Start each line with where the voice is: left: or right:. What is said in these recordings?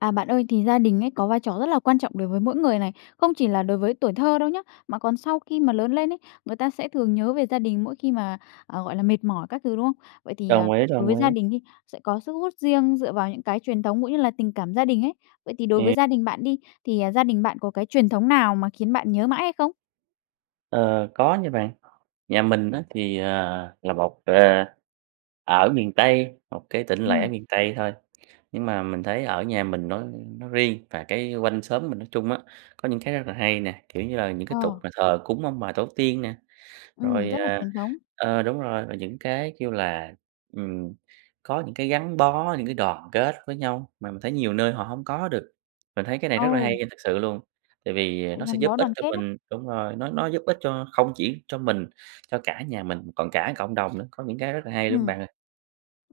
left: À, bạn ơi, thì gia đình ấy có vai trò rất là quan trọng đối với mỗi người này, không chỉ là đối với tuổi thơ đâu nhá, mà còn sau khi mà lớn lên ấy, người ta sẽ thường nhớ về gia đình mỗi khi mà, ờ, gọi là, mệt mỏi các thứ, đúng không? Vậy thì, ờ,
right: Đồng ý,
left: đối
right: đồng
left: với gia
right: ý.
left: đình đi, sẽ có sức hút riêng dựa vào những cái truyền thống cũng như là tình cảm gia đình ấy, vậy thì đối với
right: Ừm.
left: gia đình bạn đi, thì, à, gia đình bạn có cái truyền thống nào mà khiến bạn nhớ mãi hay không?
right: Ờ, có nha bạn. Nhà mình á, thì, ờ, là một, ờ ở miền Tây, một cái tỉnh lẻ
left: Ừm.
right: miền Tây thôi, nhưng mà mình thấy ở nhà mình nói nói riêng, và cái quanh xóm mình nói chung á, có những cái rất là hay nè. Kiểu như là, những cái
left: Ờ.
right: tục mà thờ cúng ông bà tổ tiên nè,
left: Ừm,
right: rồi,
left: rất là
right: ờ,
left: truyền thống.
right: ờ, đúng rồi, rồi những cái kêu là ừm, có những cái gắn bó, những cái đoàn kết với nhau, mà mình thấy nhiều nơi họ hông có được. Mình thấy cái này rất là hay
left: Ồ!
right: nha, thực sự luôn, tại vì, à,
left: Sự
right: nó sẽ
left: gắn
right: giúp
left: bó
right: ích
left: đoàn
right: cho
left: kết á.
right: mình đúng rồi, nó nó giúp ích cho không chỉ cho mình, cho cả nhà mình, còn cả cộng đồng nữa, có những cái rất là hay luôn
left: Ừm.
right: bạn ơi.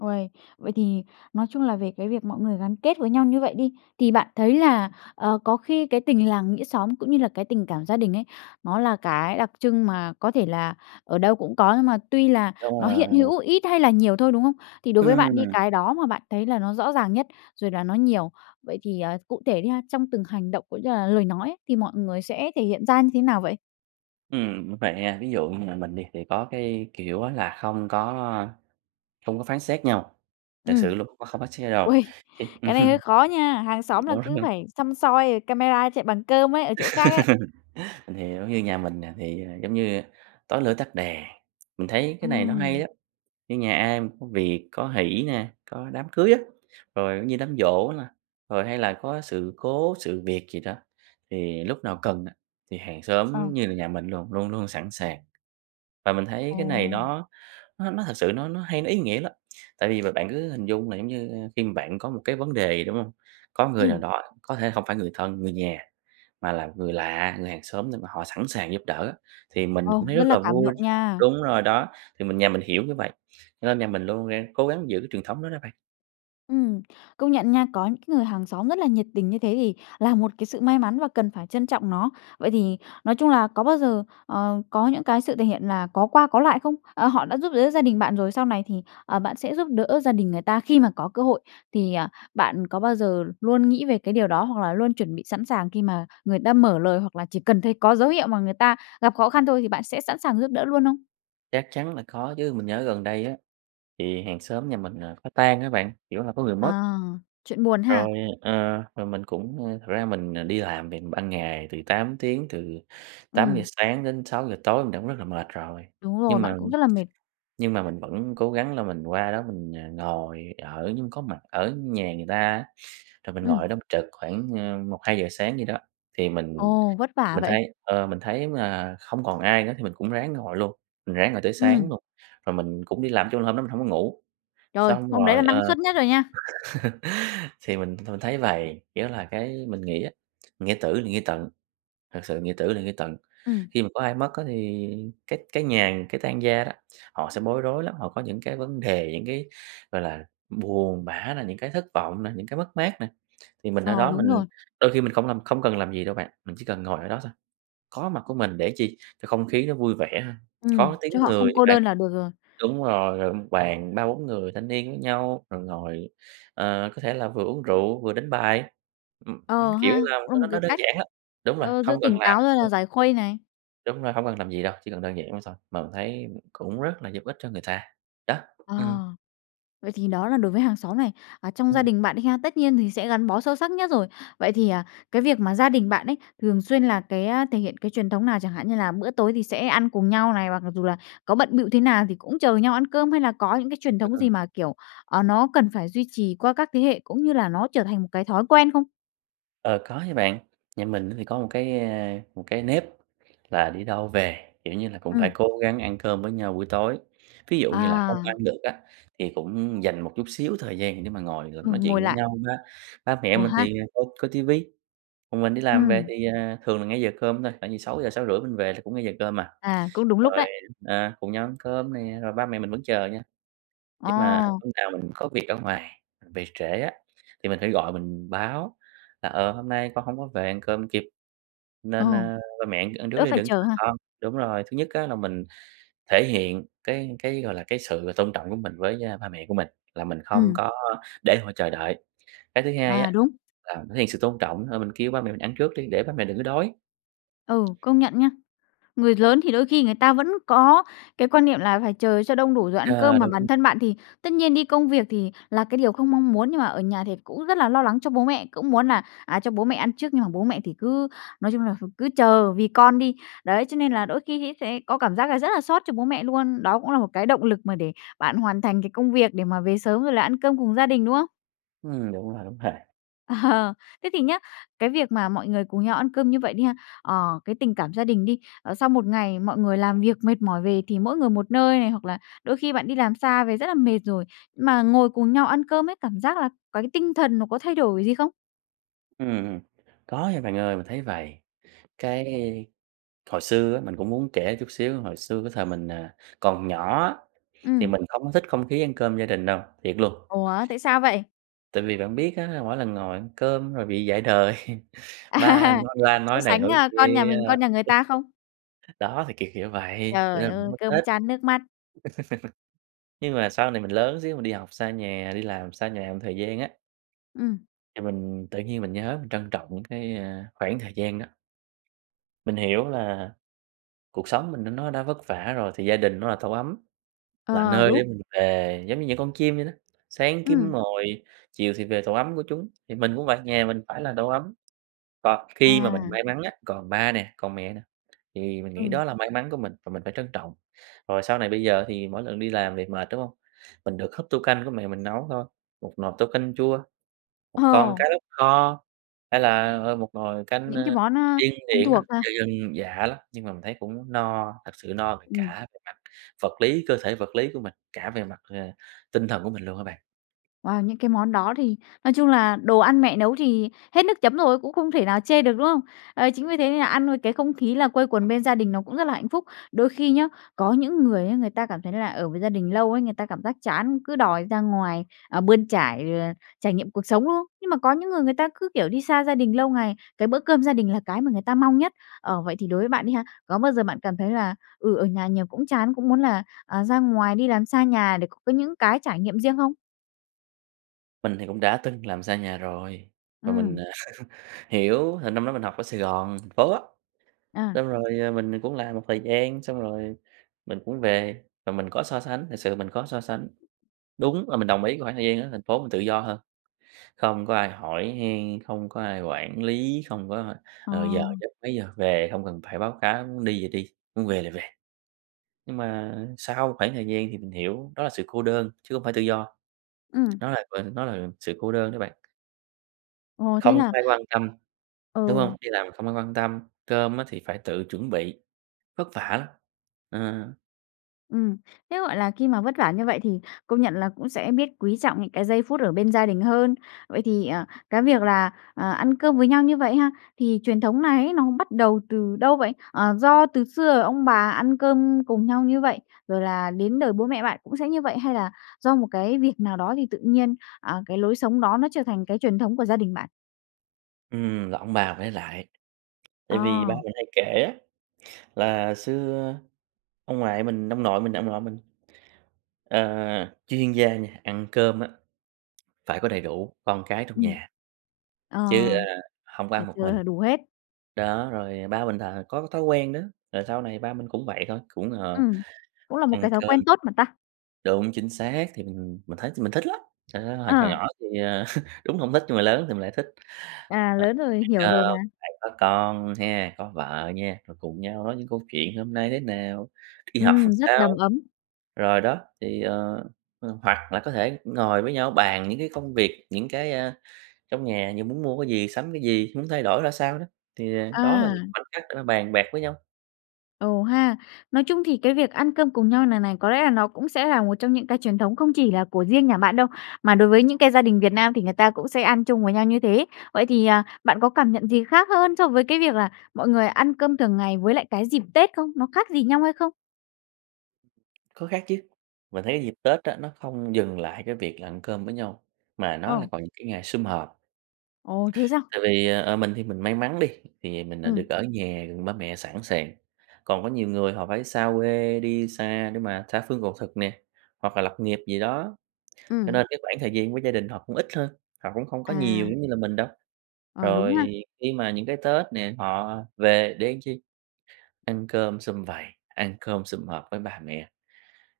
left: Ôi, vậy thì nói chung là về cái việc mọi người gắn kết với nhau như vậy đi, thì bạn thấy là, ờ, có khi cái tình làng nghĩa xóm cũng như là cái tình cảm gia đình ấy, nó là cái đặc trưng mà có thể là ở đâu cũng có nhưng mà tuy là
right: Đúng
left: nó hiện
right: rồi.
left: hữu ít hay là nhiều thôi, đúng không? Thì đối với bạn đi
right: Ừm.
left: cái đó mà bạn thấy là nó rõ ràng nhất rồi là nó nhiều, vậy thì, à, cụ thể đi ha, trong từng hành động cũng như là lời nói ấy, thì mọi người sẽ thể hiện ra như thế nào vậy?
right: Ừm, vậy ha, ví dụ như nhà mình đi thì có cái kiểu á là không có, ơ, không có phán xét nhau, thật
left: Ừm.
right: sự luôn, không phán xét nhau đâu
left: Ôi!
right: cái
left: Cái này hơi khó nha. Hàng xóm là cứ
right: [unintelligible]
left: phải săm soi rồi camera chạy bằng cơm ấy, ở chỗ khác ấy.
right: Mình hiểu, như nhà mình nè, thì, giống như, tối lửa tắt đèn. Mình thấy cái này nó hay
left: Ừm.
right: á, như nhà ai mà có việc, có hỷ nè, có đám cưới á, rồi, giống như, đám giỗ nè, rồi hay là có sự cố, sự việc gì đó, thì lúc nào cần á thì hàng
left: Ờ.
right: xóm như là nhà mình luồn luôn luôn sẵn sàng. Và mình thấy cái này
left: Ồ!
right: nó nó nó thực sự nó nó hay nó ý nghĩa lắm tại vì mà bạn cứ hình dung là, giống như, khi mà bạn có một cái vấn đề gì, đúng không? Có người nào
left: Ừm.
right: đó, có thể không phải người thân, người nhà, mà là người lạ, người hàng xóm nhưng mà họ sẵn sàng giúp đỡ á, thì mình cũng
left: Ồ,
right: thấy
left: rất
right: rất
left: là
right: là
left: cảm
right: vui.
left: động nha!
right: Đúng rồi đó, thì mình nhà mình hiểu như vậy, cho nên nhà mình luôn, a, cố gắng giữ cái truyền thống đó đó bạn.
left: Ừm. Công nhận nha, có những cái người hàng xóm rất là nhiệt tình như thế thì là một cái sự may mắn và cần phải trân trọng nó. Vậy thì nói chung là có bao giờ, ờ, có những cái sự thể hiện là có qua có lại không? À, họ đã giúp đỡ gia đình bạn rồi, sau này thì, ờ, bạn sẽ giúp đỡ gia đình người ta khi mà có cơ hội thì, ờ, bạn có bao giờ luôn nghĩ về cái điều đó, hoặc là luôn chuẩn bị sẵn sàng khi mà người ta mở lời, hoặc là chỉ cần thấy có dấu hiệu mà người ta gặp khó khăn thôi thì bạn sẽ sẵn sàng giúp đỡ luôn không?
right: Chắc chắn là có chứ, mình nhớ gần đây á thì hàng xóm nhà mình, ờ, có tang á bạn, kiểu, là có người mất.
left: À, chuyện buồn
right: Rồi,
left: ha!
right: ờ, rồi mình cũng, ưm, thật ra mình, ờ, đi làm mình ban ngày từ 8 tiếng, từ tám giờ
left: Ừm.
right: sáng đến sáu giờ tối mình cũng rất là mệt rồi,
left: Đúng rồi,
right: nhưng
left: bạn
right: mà
left: cũng rất là mệt.
right: nhưng mà mình vẫn cố gắng là mình qua đó mình, ờ, ngồi ở như có mặt ở nhà người ta á. Rồi mình ngồi
left: Ừm.
right: ở đó mình trực khoảng, ơ, 1:00-2:00 sáng gì đó thì mình
left: Ồ, vất vả
right: mình
left: vậy!
right: thấy, ờ, mình thấy mà không còn ai nữa thì mình cũng ráng ngồi luôn, mình ráng ngồi tới sáng
left: Ừm.
right: luôn rồi mình cũng đi làm, nói chung hôm đó mình hổng có ngủ.
left: Rồi,
right: Xong
left: hôm đấy là
right: rồi,
left: năng
right: ờ,
left: suất nhất rồi nha.
right: thì mình mình thấy vầy, kiểu, là cái mình nghĩ á, nghĩa tử là nghĩa tận, thật sự nghĩa tử là nghĩa tận.
left: Ừm.
right: Khi mà có ai mất á thì cái cái nhà, cái tang gia đó, họ sẽ bối rối lắm, họ có những cái vấn đề những cái, gọi là, buồn bã nè, những cái thất vọng nè, những cái mất mát nè, thì mình ở
left: Ờ,
right: đó
left: đúng
right: mình
left: rồi.
right: đôi khi mình không làm, không cần làm gì đâu bạn, mình chỉ cần ngồi ở đó thôi. Có mặt của mình để chi? Cho không khí nó vui vẻ ha,
left: Ừm,
right: có tiếng
left: cho họ
right: người
left: không
right: á
left: cô
right: bạn.
left: đơn là được rồi.
right: Đúng rồi, gọi 1 bàn 3-4 người thanh niên với nhau, rồi ngồi, ờ, có thể là vừa uống rượu, vừa đánh bài. Ừm, ưm,
left: Ờ
right: kiểu
left: ha,
right: là,
left: cũng là
right: nó
left: một
right: nó nó
left: cái
right: đơn
left: cách,
right: giản lắm. Đúng rồi,
left: ờ, giữ
right: không cần
left: tỉnh
right: làm
left: táo rồi là giải khuây này.
right: Đúng rồi, hông cần làm gì đâu, chỉ cần đơn giản vậy thôi. Mà mình thấy cũng rất là giúp ích cho người ta. Đó,
left: Ờ.
right: ừm.
left: Vậy thì đó là đối với hàng xóm này, à, trong gia
right: Ừm.
left: đình bạn đi ha, tất nhiên thì sẽ gắn bó sâu sắc nhất rồi. Vậy thì, à, cái việc mà gia đình bạn ấy thường xuyên là cái, a, thể hiện cái truyền thống nào chẳng hạn như là bữa tối thì sẽ ăn cùng nhau này, hoặc mặc dù là có bận bịu thế nào thì cũng chờ nhau ăn cơm, hay là có những cái
right: [unintelligible]
left: truyền
right: Ưm,
left: thống
right: ừm.
left: gì mà, kiểu, ờ, nó cần phải duy trì qua các thế hệ cũng như là nó trở thành một cái thói quen không?
right: Ờ, có nha bạn. Nhà mình á thì có một cái, a, ờ, một cái nếp là đi đâu về, kiểu, như là cũng phải
left: Ừm.
right: cố gắng ăn cơm với nhau buổi tối. Ví dụ như là không ăn
left: À.
right: được á, thì cũng dành một chút xíu thời gian để mà ngồi mà
left: Ừ,
right: nói
left: ngồi
right: chuyện với
left: lại.
right: nhau ha. Ba mẹ
left: Ừ
right: mình
left: ha.
right: thì, ơ, coi ti vi, còn mình đi làm về
left: Ừm.
right: thì, à, thường là ngay giờ cơm thôi, khoảng chừng 6:00-6:30 mình về thì cũng ngay giờ cơm à,
left: À, cũng đúng lúc
right: rồi,
left: đấy.
right: ờ, cùng nhau ăn cơm nè, rồi ba mẹ mình vẫn chờ nha. Nhưng mà
left: Ờ.
right: lúc nào mình có việc ở ngoài về trễ á, thì mình phải gọi mình báo là "Ờ, hôm nay con hông có về ăn cơm kịp, nên,
left: Ồ.
right: ơ, ba mẹ ăn ăn trước
left: Đỡ
right: đi
left: phải
right: đừng có
left: chờ
right: chờ
left: ha?
right: con." Đúng rồi, thứ nhất á là mình thể hiện cái cái, gọi là, cái sự tôn trọng của mình với, a, ba mẹ của mình, là mình không
left: Ừm.
right: có, a, để họ chờ đợi. Cái thứ hai á
left: À, đúng.
right: là thể hiện sự tôn trọng thôi mình kêu ba mẹ mình ăn trước đi, để ba mẹ đừng có đói.
left: Ừ, công nhận nha. Người lớn thì đôi khi người ta vẫn có cái quan niệm là phải chờ cho đông đủ rồi ăn cơm,
right: Yeah,
left: mà
right: đúng.
left: bản thân bạn thì tất nhiên đi công việc thì là cái điều không mong muốn, nhưng mà ở nhà thì cũng rất là lo lắng cho bố mẹ, cũng muốn là, à, cho bố mẹ ăn trước nhưng mà bố mẹ thì cứ, nói chung là thì cứ chờ vì con đi. Đấy, cho nên là đôi khi nghĩ thế có cảm giác là rất là xót cho bố mẹ luôn. Đó cũng là một cái động lực mà để bạn hoàn thành cái công việc để mà về sớm rồi là ăn cơm cùng gia đình, đúng không?
right: Ừm, đúng rồi, đúng rồi.
left: Thế thì nhá, cái việc mà mọi người cùng nhau ăn cơm như vậy đi ha, ờ, cái tình cảm gia đình đi, ờ sau 1 ngày mọi người làm việc mệt mỏi về thì mỗi người một nơi này, hoặc là đôi khi bạn đi làm xa về rất là mệt rồi, mà ngồi cùng nhau ăn cơm ấy, cảm giác là c cái tinh thần nó có thay đổi gì không?
right: Ừm, ừm. Có nha bạn ơi. Mình thấy vầy, cái hồi xưa á mình cũng muốn kể chút xíu, hồi xưa cái thời mình, ờ ,còn nhỏ á, thì
left: Ừm.
right: mình không có thích không khí ăn cơm gia đình đâu, thiệt luôn.
left: Ủa, tại sao vậy?
right: Tại vì bạn biết á, mỗi lần ngồi ăn cơm rồi bị dạy đời. Ba
left: À.
right: nói ra
left: So
right: nói này
left: sánh,
right: nói
left: a, con nhà
right: kia,
left: mình, con nhà người ta không?
right: đó thì kỉểu kiểu vậy, cho
left: Trời
right: nên mình
left: ơi,
right: hổng có thích.
left: cơm chan nước mắt.
right: Nhưng mà sau này mình lớn xíu, mình đi học xa nhà, đi làm xa nhà một thời gian á
left: Ừm.
right: thì mình tự nhiên mình nhớ, mình trân trọng những cái, ơ, khoảng thời gian đó. Mình hiểu là cuộc sống mình nó nó đã vất vả rồi thì gia đình nó là tổ ấm, là
left: Ờ,
right: nơi để
left: đúng.
right: mình về. Giống như những con chim vậy đó, sáng kiếm
left: Ừm.
right: mồi, chiều thì về tổ ấm của chúng. Thì mình cũng vậy, nhà mình phải là tổ ấm. Và khi mà mình
left: À.
right: may mắn á, còn ba nè, còn mẹ nè, thì mình nghĩ
left: Ừ.
right: đó là may mắn của mình và mình phải trân trọng. Rồi sau này bây giờ thì mỗi lần đi làm việc mệt, đúng hông? Mình được húp tô canh của mẹ mình nấu thôi, một nồi tô canh chua, một con
left: Ồ.
right: cá lóc kho, hay là, ờ, một nồi cánh,
left: Những cái
right: ơ,
left: món, ơ,
right: điên
left: thân
right: điển á,
left: thuộc ha.
right: dân dân dã lắm, nhưng mà mình thấy cũng no, thật sự no về
left: Ừm.
right: cả về mặt vật lý, cơ thể vật lý của mình, cả về mặt, ờ, tinh thần của mình luôn á bạn.
left: Wow, những cái món đó thì nói chung là đồ ăn mẹ nấu thì hết nước chấm rồi, cũng không thể nào chê được, đúng không? Ấy, chính vì thế nên nà ăn rồi cái không khí là quây quần bên gia đình nó cũng rất là hạnh phúc. Đôi khi nhá, có những người á người ta cảm thấy là ở với gia đình lâu ấy, người ta cảm giác chán, cứ đòi ra ngoài, ờ, bươn trải, ờ, trải nghiệm cuộc sống, đúng không? Nhưng mà có những người người ta cứ, kiểu, đi xa gia đình lâu ngày, cái bữa cơm gia đình là cái mà người ta mong nhất. Ờ, vậy thì đối với bạn đi ha, có bao giờ bạn cảm thấy là, ừ, ở nhà nhiều cũng chán, cũng muốn là, à, ra ngoài đi làm xa nhà để có cái những cái trải nghiệm riêng không?
right: Mình thì cũng đã từng làm xa nhà rồi và mình,
left: Ừm.
right: ờ, hiểu, là năm đó mình học ở Sài Gòn, thành phố á,
left: À.
right: xong rồi, ờ, mình, ờ, cũng làm một thời gian, xong rồi mình cũng về và mình có so sánh, thực sự mình có so sánh. Đúng là mình đồng ý cái khoảng thời gian ở thành phố mình tự do hơn, không có ai hỏi han, không có ai quản lý, không có, ơ,
left: Ờ.
right: ờ, giờ giấc, mấy giờ về, không cần phải báo cáo, muốn đi thì đi, muốn về là về. Nhưng mà sau khoảng thời gian thì mình hiểu đó là sự cô đơn, chứ hông phải tự do.
left: Ừm.
right: Nó là vần nó là sự cô đơn đó bạn.
left: Ồ, thế
right: Không
left: là
right: có ai quan tâm, đúng
left: Ừ.
right: hông? Đi làm không ai quan tâm, cơm á thì phải tự chuẩn bị, vất vả lắm. Ờ.
left: Ừm, thế, gọi là, khi mà vất vả như vậy thì công nhận là cũng sẽ biết quý trọng những cái giây phút ở bên gia đình hơn. Vậy thì, ờ, cái việc là, ờ, ăn cơm với nhau như vậy ha, thì truyền thống này ấy nó bắt đầu từ đâu vậy? Ờ, do từ xưa ông bà ăn cơm cùng nhau như vậy, rồi là đến đời bố mẹ bạn cũng sẽ như vậy, hay là do một cái việc nào đó thì tự nhiên, à, cái lối sống đó nó trở thành cái truyền thống của gia đình bạn?
right: Ừm, rồi ông bà phải ở lại, tại vì ba
left: Ờ.
right: mình hay kể á là xưa ông ngoại mình ông nội mình, ông nội mình, ờ, chuyên gia nha ăn cơm á phải có đầy đủ con cái trong
left: Ừm.
right: nhà,
left: Ờ,
right: chứ, ờ, hông có
left: phải
right: ăn một
left: chờ
right: mình
left: là đủ hết.
right: đó. rồi ba mình là có thói quen đó, rồi sau này ba mình cũng vậy thôi, cũng, ờ,
left: Ừm, cũng là một
right: ăn
left: cái thói
right: cơm
left: quen tốt mà ta.
right: đúng, chính xác, thì mình mình thấy mình thích lắm. Ơ, hồi hồi
left: Ờ.
right: nhỏ thì, ờ, đúng là hổng thích nhưng mà lớn thì mình lại thích,
left: À,
right: ờ,
left: lớn rồi, hiểu
right: phải,
left: rồi
right: ơ,
left: mà.
right: phải có con nha, có vợ ha, rồi cùng nhau nói những câu chuyện hôm nay thế nào? Đi học làm
left: Ừm, rất đầm
right: sao?
left: ấm.
right: Rồi đó, thì, ờ, h hoặc là có thể ngồi với nhau bàn những cái công việc, những cái, ờ, trong nhà như muốn mua cái gì? Sắm cái gì? Muốn thay đổi ra sao đó? Thì, ờ, đó là
left: À.
right: những khoảnh khắc để mà bàn bạc với nhau.
left: Ồ ha. Nói chung thì cái việc ăn cơm cùng nhau này này, có lẽ là nó cũng sẽ là một trong những cái truyền thống không chỉ là của riêng nhà bạn đâu, mà đối với những cái gia đình Việt Nam thì người ta cũng sẽ ăn chung với nhau như thế. Vậy thì, à, bạn có cảm nhận gì khác hơn so với cái việc là mọi người ăn cơm thường ngày với lại cái dịp Tết không? Nó khác gì nhau hay không?
right: Có khác chứ, mình thấy cái dịp Tết á, nó không dừng lại cái việc là ăn cơm với nhau, mà nó là
left: Ờ.
right: còn những cái ngày sum họp.
left: Ồ, thế sao?
right: Tại vì, ờ, ờ, mình thì mình may mắn đi, thì mình, ờ,
left: Ừm.
right: được ở nhà gần ba mẹ sẵn sàng, còn có nhiều người họ phải xa quê, đi xa để mà tha phương cầu thực nè, hoặc là lập nghiệp gì đó, cho
left: Ừm.
right: nên cái khoảng thời gian của gia đình họ cũng ít hơn, họ cũng không có nhiều
left: À.
right: giống như là mình đâu.
left: Ờ, đúng
right: Rồi
left: ha.
right: khi mà những cái Tết nè, họ về để làm chi? Ăn cơm xum vầy, ăn cơm xum họp với ba mẹ.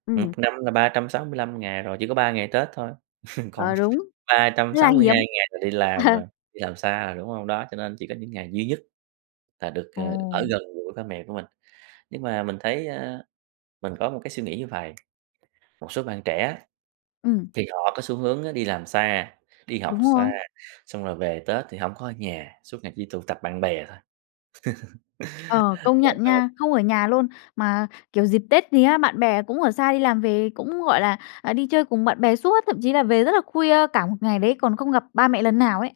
left: Ừm.
right: Một năm là 365 ngày rồi, chỉ có 3 ngày Tết thôi, còn
left: Ờ, đúng,
right: ba trăm
left: rất là
right: sáu mươi hai
left: hiếm.
right: ngày là đi làm rồi, đi làm xa rồi, đúng hông? Đó, cho nên chỉ có những ngày duy nhất là được, ờ, ở
left: Ồ.
right: gần gũi ba mẹ của mình, nhưng mà mình thấy, a, mình có một cái suy nghĩ như vầy, một số bạn trẻ á,
left: Ừm.
right: thì họ có xu hướng á, đi làm xa, đi học
left: Đúng
right: xa,
left: rồi.
right: xong rồi về Tết thì hổng có ở nhà suốt ngày chỉ tụ tập bạn bè thôi.
left: Ờ, công nhận
right: Trời ơi.
left: nha, không ở nhà luôn mà, kiểu, dịp Tết gì á, bạn bè cũng ở xa đi làm về cũng, gọi là, à, đi chơi cùng bạn bè suốt, thậm chí là về rất là khuya cả một ngày đấy còn không gặp ba mẹ lần nào ấy.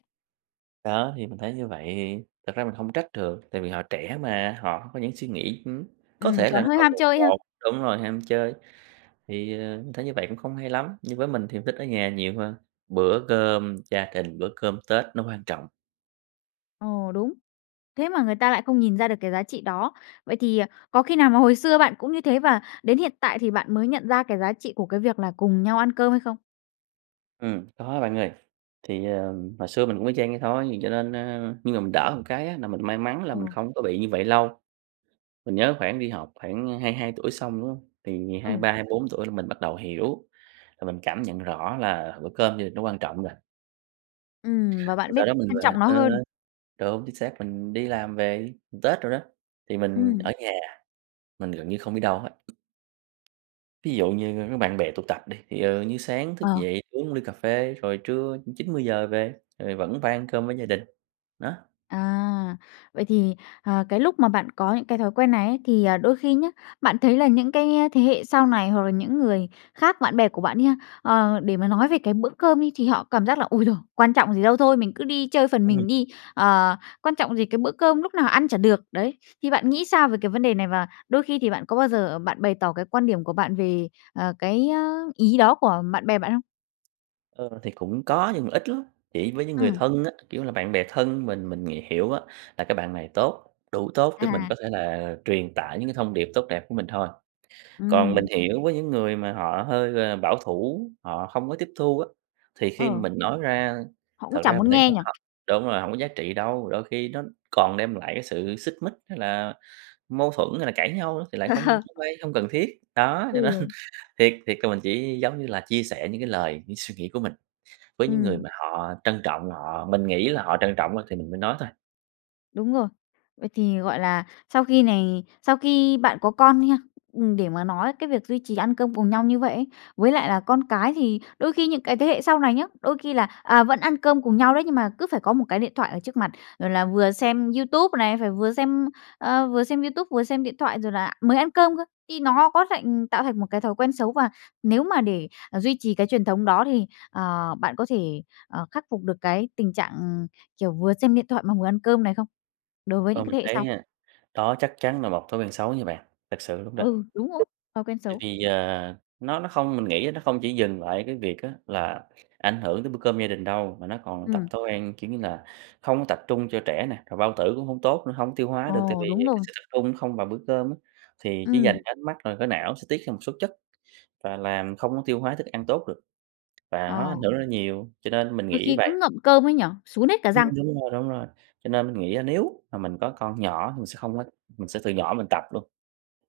right: Đó, thì mình thấy như vậy. Thì thật ra mình hông trách được, tại vì họ trẻ mà, họ có những suy nghĩ, ừm, có
left: Ừm,
right: thể là
left: còn
right: nó
left: hơi
right: còn
left: ham
right: bồng
left: chơi ha.
right: bột, đúng rồi, ham chơi. Thì, ờ, mình thấy như vậy cũng không hay lắm, nhưng với mình thì mình thích ở nhà nhiều hơn, bữa cơm gia đình, bữa cơm Tết nó quan trọng.
left: Ồ, đúng, thế mà người ta lại không nhìn ra được cái giá trị đó. Vậy thì, ờ, có khi nào mà hồi xưa bạn cũng như thế, và đến hiện tại thì bạn mới nhận ra cái giá trị của cái việc là cùng nhau ăn cơm hay không?
right: Ừm, có bạn ơi, thì, ờm, hồi xưa mình cũng y chang vậy thôi cho nên, ơ, nhưng mà mình đỡ hơn cái á, là mình may mắn là
left: Ờ.
right: mình không có bị như vậy lâu. Mình nhớ khoảng đi học, khoảng 22 tuổi xong, đúng hông, thì ngày hai
left: Ừ.
right: ba hai bốn tuổi là mình bắt đầu hiểu, là mình cảm nhận rõ là bữa cơm gia đình nó quan trọng rồi.
left: Ừm, và
right: Rồi
left: bạn biết
right: sau đó mình
left: trân
right: về
left: trọng nó
right: ờ,
left: hơn.
right: đúng, chính xác, mình đi làm về, Tết đồ đó, thì mình
left: Ừm.
right: ở nhà, mình gần như không đi đâu hết. Thí dụ như có bạn bè tụ tập đi, thì, ờ, như sáng thức
left: Ờ.
right: dậy uống ly cà phê, rồi trưa 9:00-10:00 về, rồi vẫn phải ăn cơm với gia đình, đó.
left: À! Vậy thì, ờ, cái lúc mà bạn có những cái thói quen này ấy thì, à, đôi khi nhá, bạn thấy là những cái thế hệ sau này hoặc là những người khác, bạn bè của bạn đi ha, ờ, để mà nói về cái bữa cơm đi, thì họ cảm giác là "Ôi giời, quan trọng gì đâu, thôi mình cứ đi chơi phần
right: Ừm.
left: mình đi, ờ, quan trọng gì cái bữa cơm lúc nào ăn chả được." Đấy, thì bạn nghĩ sao về cái vấn đề này và đôi khi thì bạn có bao giờ bạn bày tỏ cái quan điểm của bạn về, ờ, cái, a, ý đó của bạn bè bạn không?
right: Ờ, thì cũng có nhưng mà ít lắm, chỉ với những người
left: Ừm.
right: thân á, kiểu, là bạn bè thân mình mình ng hiểu á, là cái bạn này tốt, đủ tốt để mình có
left: À.
right: thể là truyền tải những cái thông điệp tốt đẹp của mình thôi. Còn mình
left: Ừm.
right: hiểu với những người mà họ hơi, à, bảo thủ, họ không có tiếp thu á, thì khi mà
left: Ờ.
right: mình nói ra,
left: Họ cũng
right: thật
left: chẳng
right: ra mình
left: muốn
right: thấy
left: nghe
right: cũng
left: nhỉ?
right: h đúng rồi, hổng có giá trị đâu, đôi khi nó còn đem lại cái sự xích mích, hay là mâu thuẫn, hay là cãi nhau nữa, thì lại không
left: Ờ.
right: không hay, hông cần thiết. Đó, cho nên
left: Ừ.
right: thiệt thiệt là mình chỉ, giống như là, chia sẻ những cái lời, những suy nghĩ của mình, với những người
left: Ừm.
right: mà họ trân trọng, họ mình nghĩ là họ trân trọng á, thì mình mới nói thôi.
left: Đúng rồi. Vậy thì, gọi là, sau khi này sau khi bạn có con đi ha, ừm, để mà nói cái việc duy trì ăn cơm cùng nhau như vậy ấy, với lại là con cái thì đôi khi những cái thế hệ sau này nhá, đôi khi là, à, vẫn ăn cơm cùng nhau đấy, nhưng mà cứ phải có một cái điện thoại ở trước mặt, rồi là vừa xem YouTube này, phải vừa xem, ờ, vừa xem YouTube vừa xem điện thoại rồi là mới ăn cơm cơ, thì nó có thành tạo thành một cái thói quen xấu? Và nếu mà để duy trì cái truyền thống đó thì, ờ, bạn có thể, ờ, khắc phục được cái tình trạng, ừm, kiểu, vừa xem điện thoại mà vừa ăn cơm này không, đối với
right: Ơ,
left: những cái
right: mình
left: thế hệ
right: thấy
left: sau?
right: ha, đó chắc chắn là một thói quen xấu nha bạn, thật sự luôn đó.
left: Ừ, đúng rồi, thói quen
right: Tại
left: xấu.
right: vì, ờ, nó nó không mình nghĩ nó không chỉ dừng lại ở cái việc á là ảnh hưởng tới bữa cơm gia đình đâu, mà nó còn tập
left: Ừm.
right: thói quen, kiểu, như là không có tập trung cho trẻ nè, rồi bao tử cũng hông tốt nữa, hông tiêu hóa được tại
left: Ồ,
right: vì
left: đúng
right: cái
left: rồi.
right: sự tập trung không vào bữa cơm á. Thì chỉ dành
left: Ừm.
right: cái ánh mắt rồi cái não sẽ tiết ra một số chất và làm không có tiêu hóa thức ăn tốt được, và nó
left: Ờ.
right: ảnh hưởng rất là nhiều, cho nên mình
left: Đôi
right: nghĩ
left: khi
right: vầy.
left: cứ ngậm cơm ấy nhỉ? Sún hết cả
right: Ừm,
left: răng.
right: đúng rồi, đúng rồi. Cho nên mình nghĩ á nếu mà mình có con nhỏ, mình sẽ không có mình sẽ từ nhỏ mình tập luôn.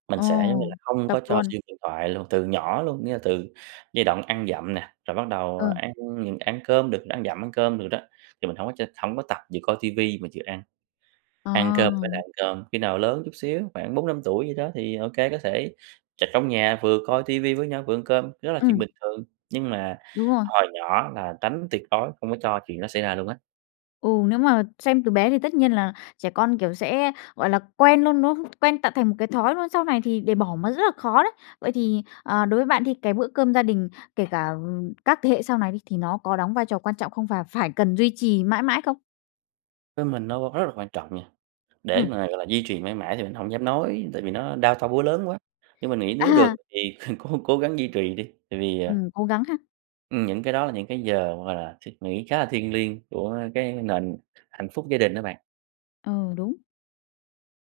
right: Mình
left: Ồ,
right: sẽ, giống như là, không
left: tập
right: có cho
left: luôn.
right: xem điện thoại luôn, từ nhỏ luôn, nghĩa là từ giai đoạn ăn dặm nè, rồi bắt đầu
left: Ừ.
right: ăn mình ăn cơm được, ăn dặm ăn cơm được đó, thì mình hổng có cho hổng có tập vừa coi ti vi mà vừa ăn. Ăn cơm phải là
left: Ờ.
right: ăn cơm, khi nào lớn chút xíu, khoảng 4, 5 tuổi gì đó thì ô kê, có thể ch trong nhà vừa coi ti vi với nhau vừa ăn cơm, đó là chuyện
left: Ừm.
right: bình thường, nhưng mà
left: Đúng rồi.
right: hồi nhỏ là tránh tuyệt đối không có cho chuyện đó xảy ra luôn á.
left: Ừ, nếu mà xem từ bé thì tất nhiên là trẻ con, kiểu, sẽ, gọi là, quen luôn, đúng không? Quen tạo thành một cái thói luôn, sau này thì để bỏ mà rất là khó đấy. Vậy thì, ờ, đối với bạn đi cái bữa cơm gia đình, kể cả các thế hệ sau này đi, thì nó có đóng vai trò quan trọng không và phải cần duy trì mãi mãi không?
right: Với mình nó rất là quan trọng nha, để
left: Ừm.
right: mà, gọi là, duy trì mãi mãi thì mình hổng dám nói, tại vì nó đao to búa lớn quá. Nhưng mình nghĩ nếu được
left: À.
right: thì cố cố gắng duy trì đi, tại vì, à
left: Ừm, cố gắng ha.
right: Ừm, những cái đó là những cái giờ, gọi là, suy nghĩ khá là thiêng liêng của cái nền hạnh phúc gia đình đó bạn.
left: Ừ, đúng.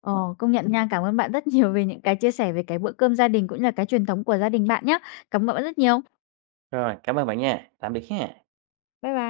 left: Ờ, công nhận nha. Cảm ơn bạn rất nhiều vì những cái chia sẻ về cái bữa cơm gia đình cũng như là cái truyền thống của gia đình bạn nhá. Cảm ơn bạn rất nhiều.
right: Rồi, cảm ơn bạn nha. Tạm biệt ha.
left: Bye bye.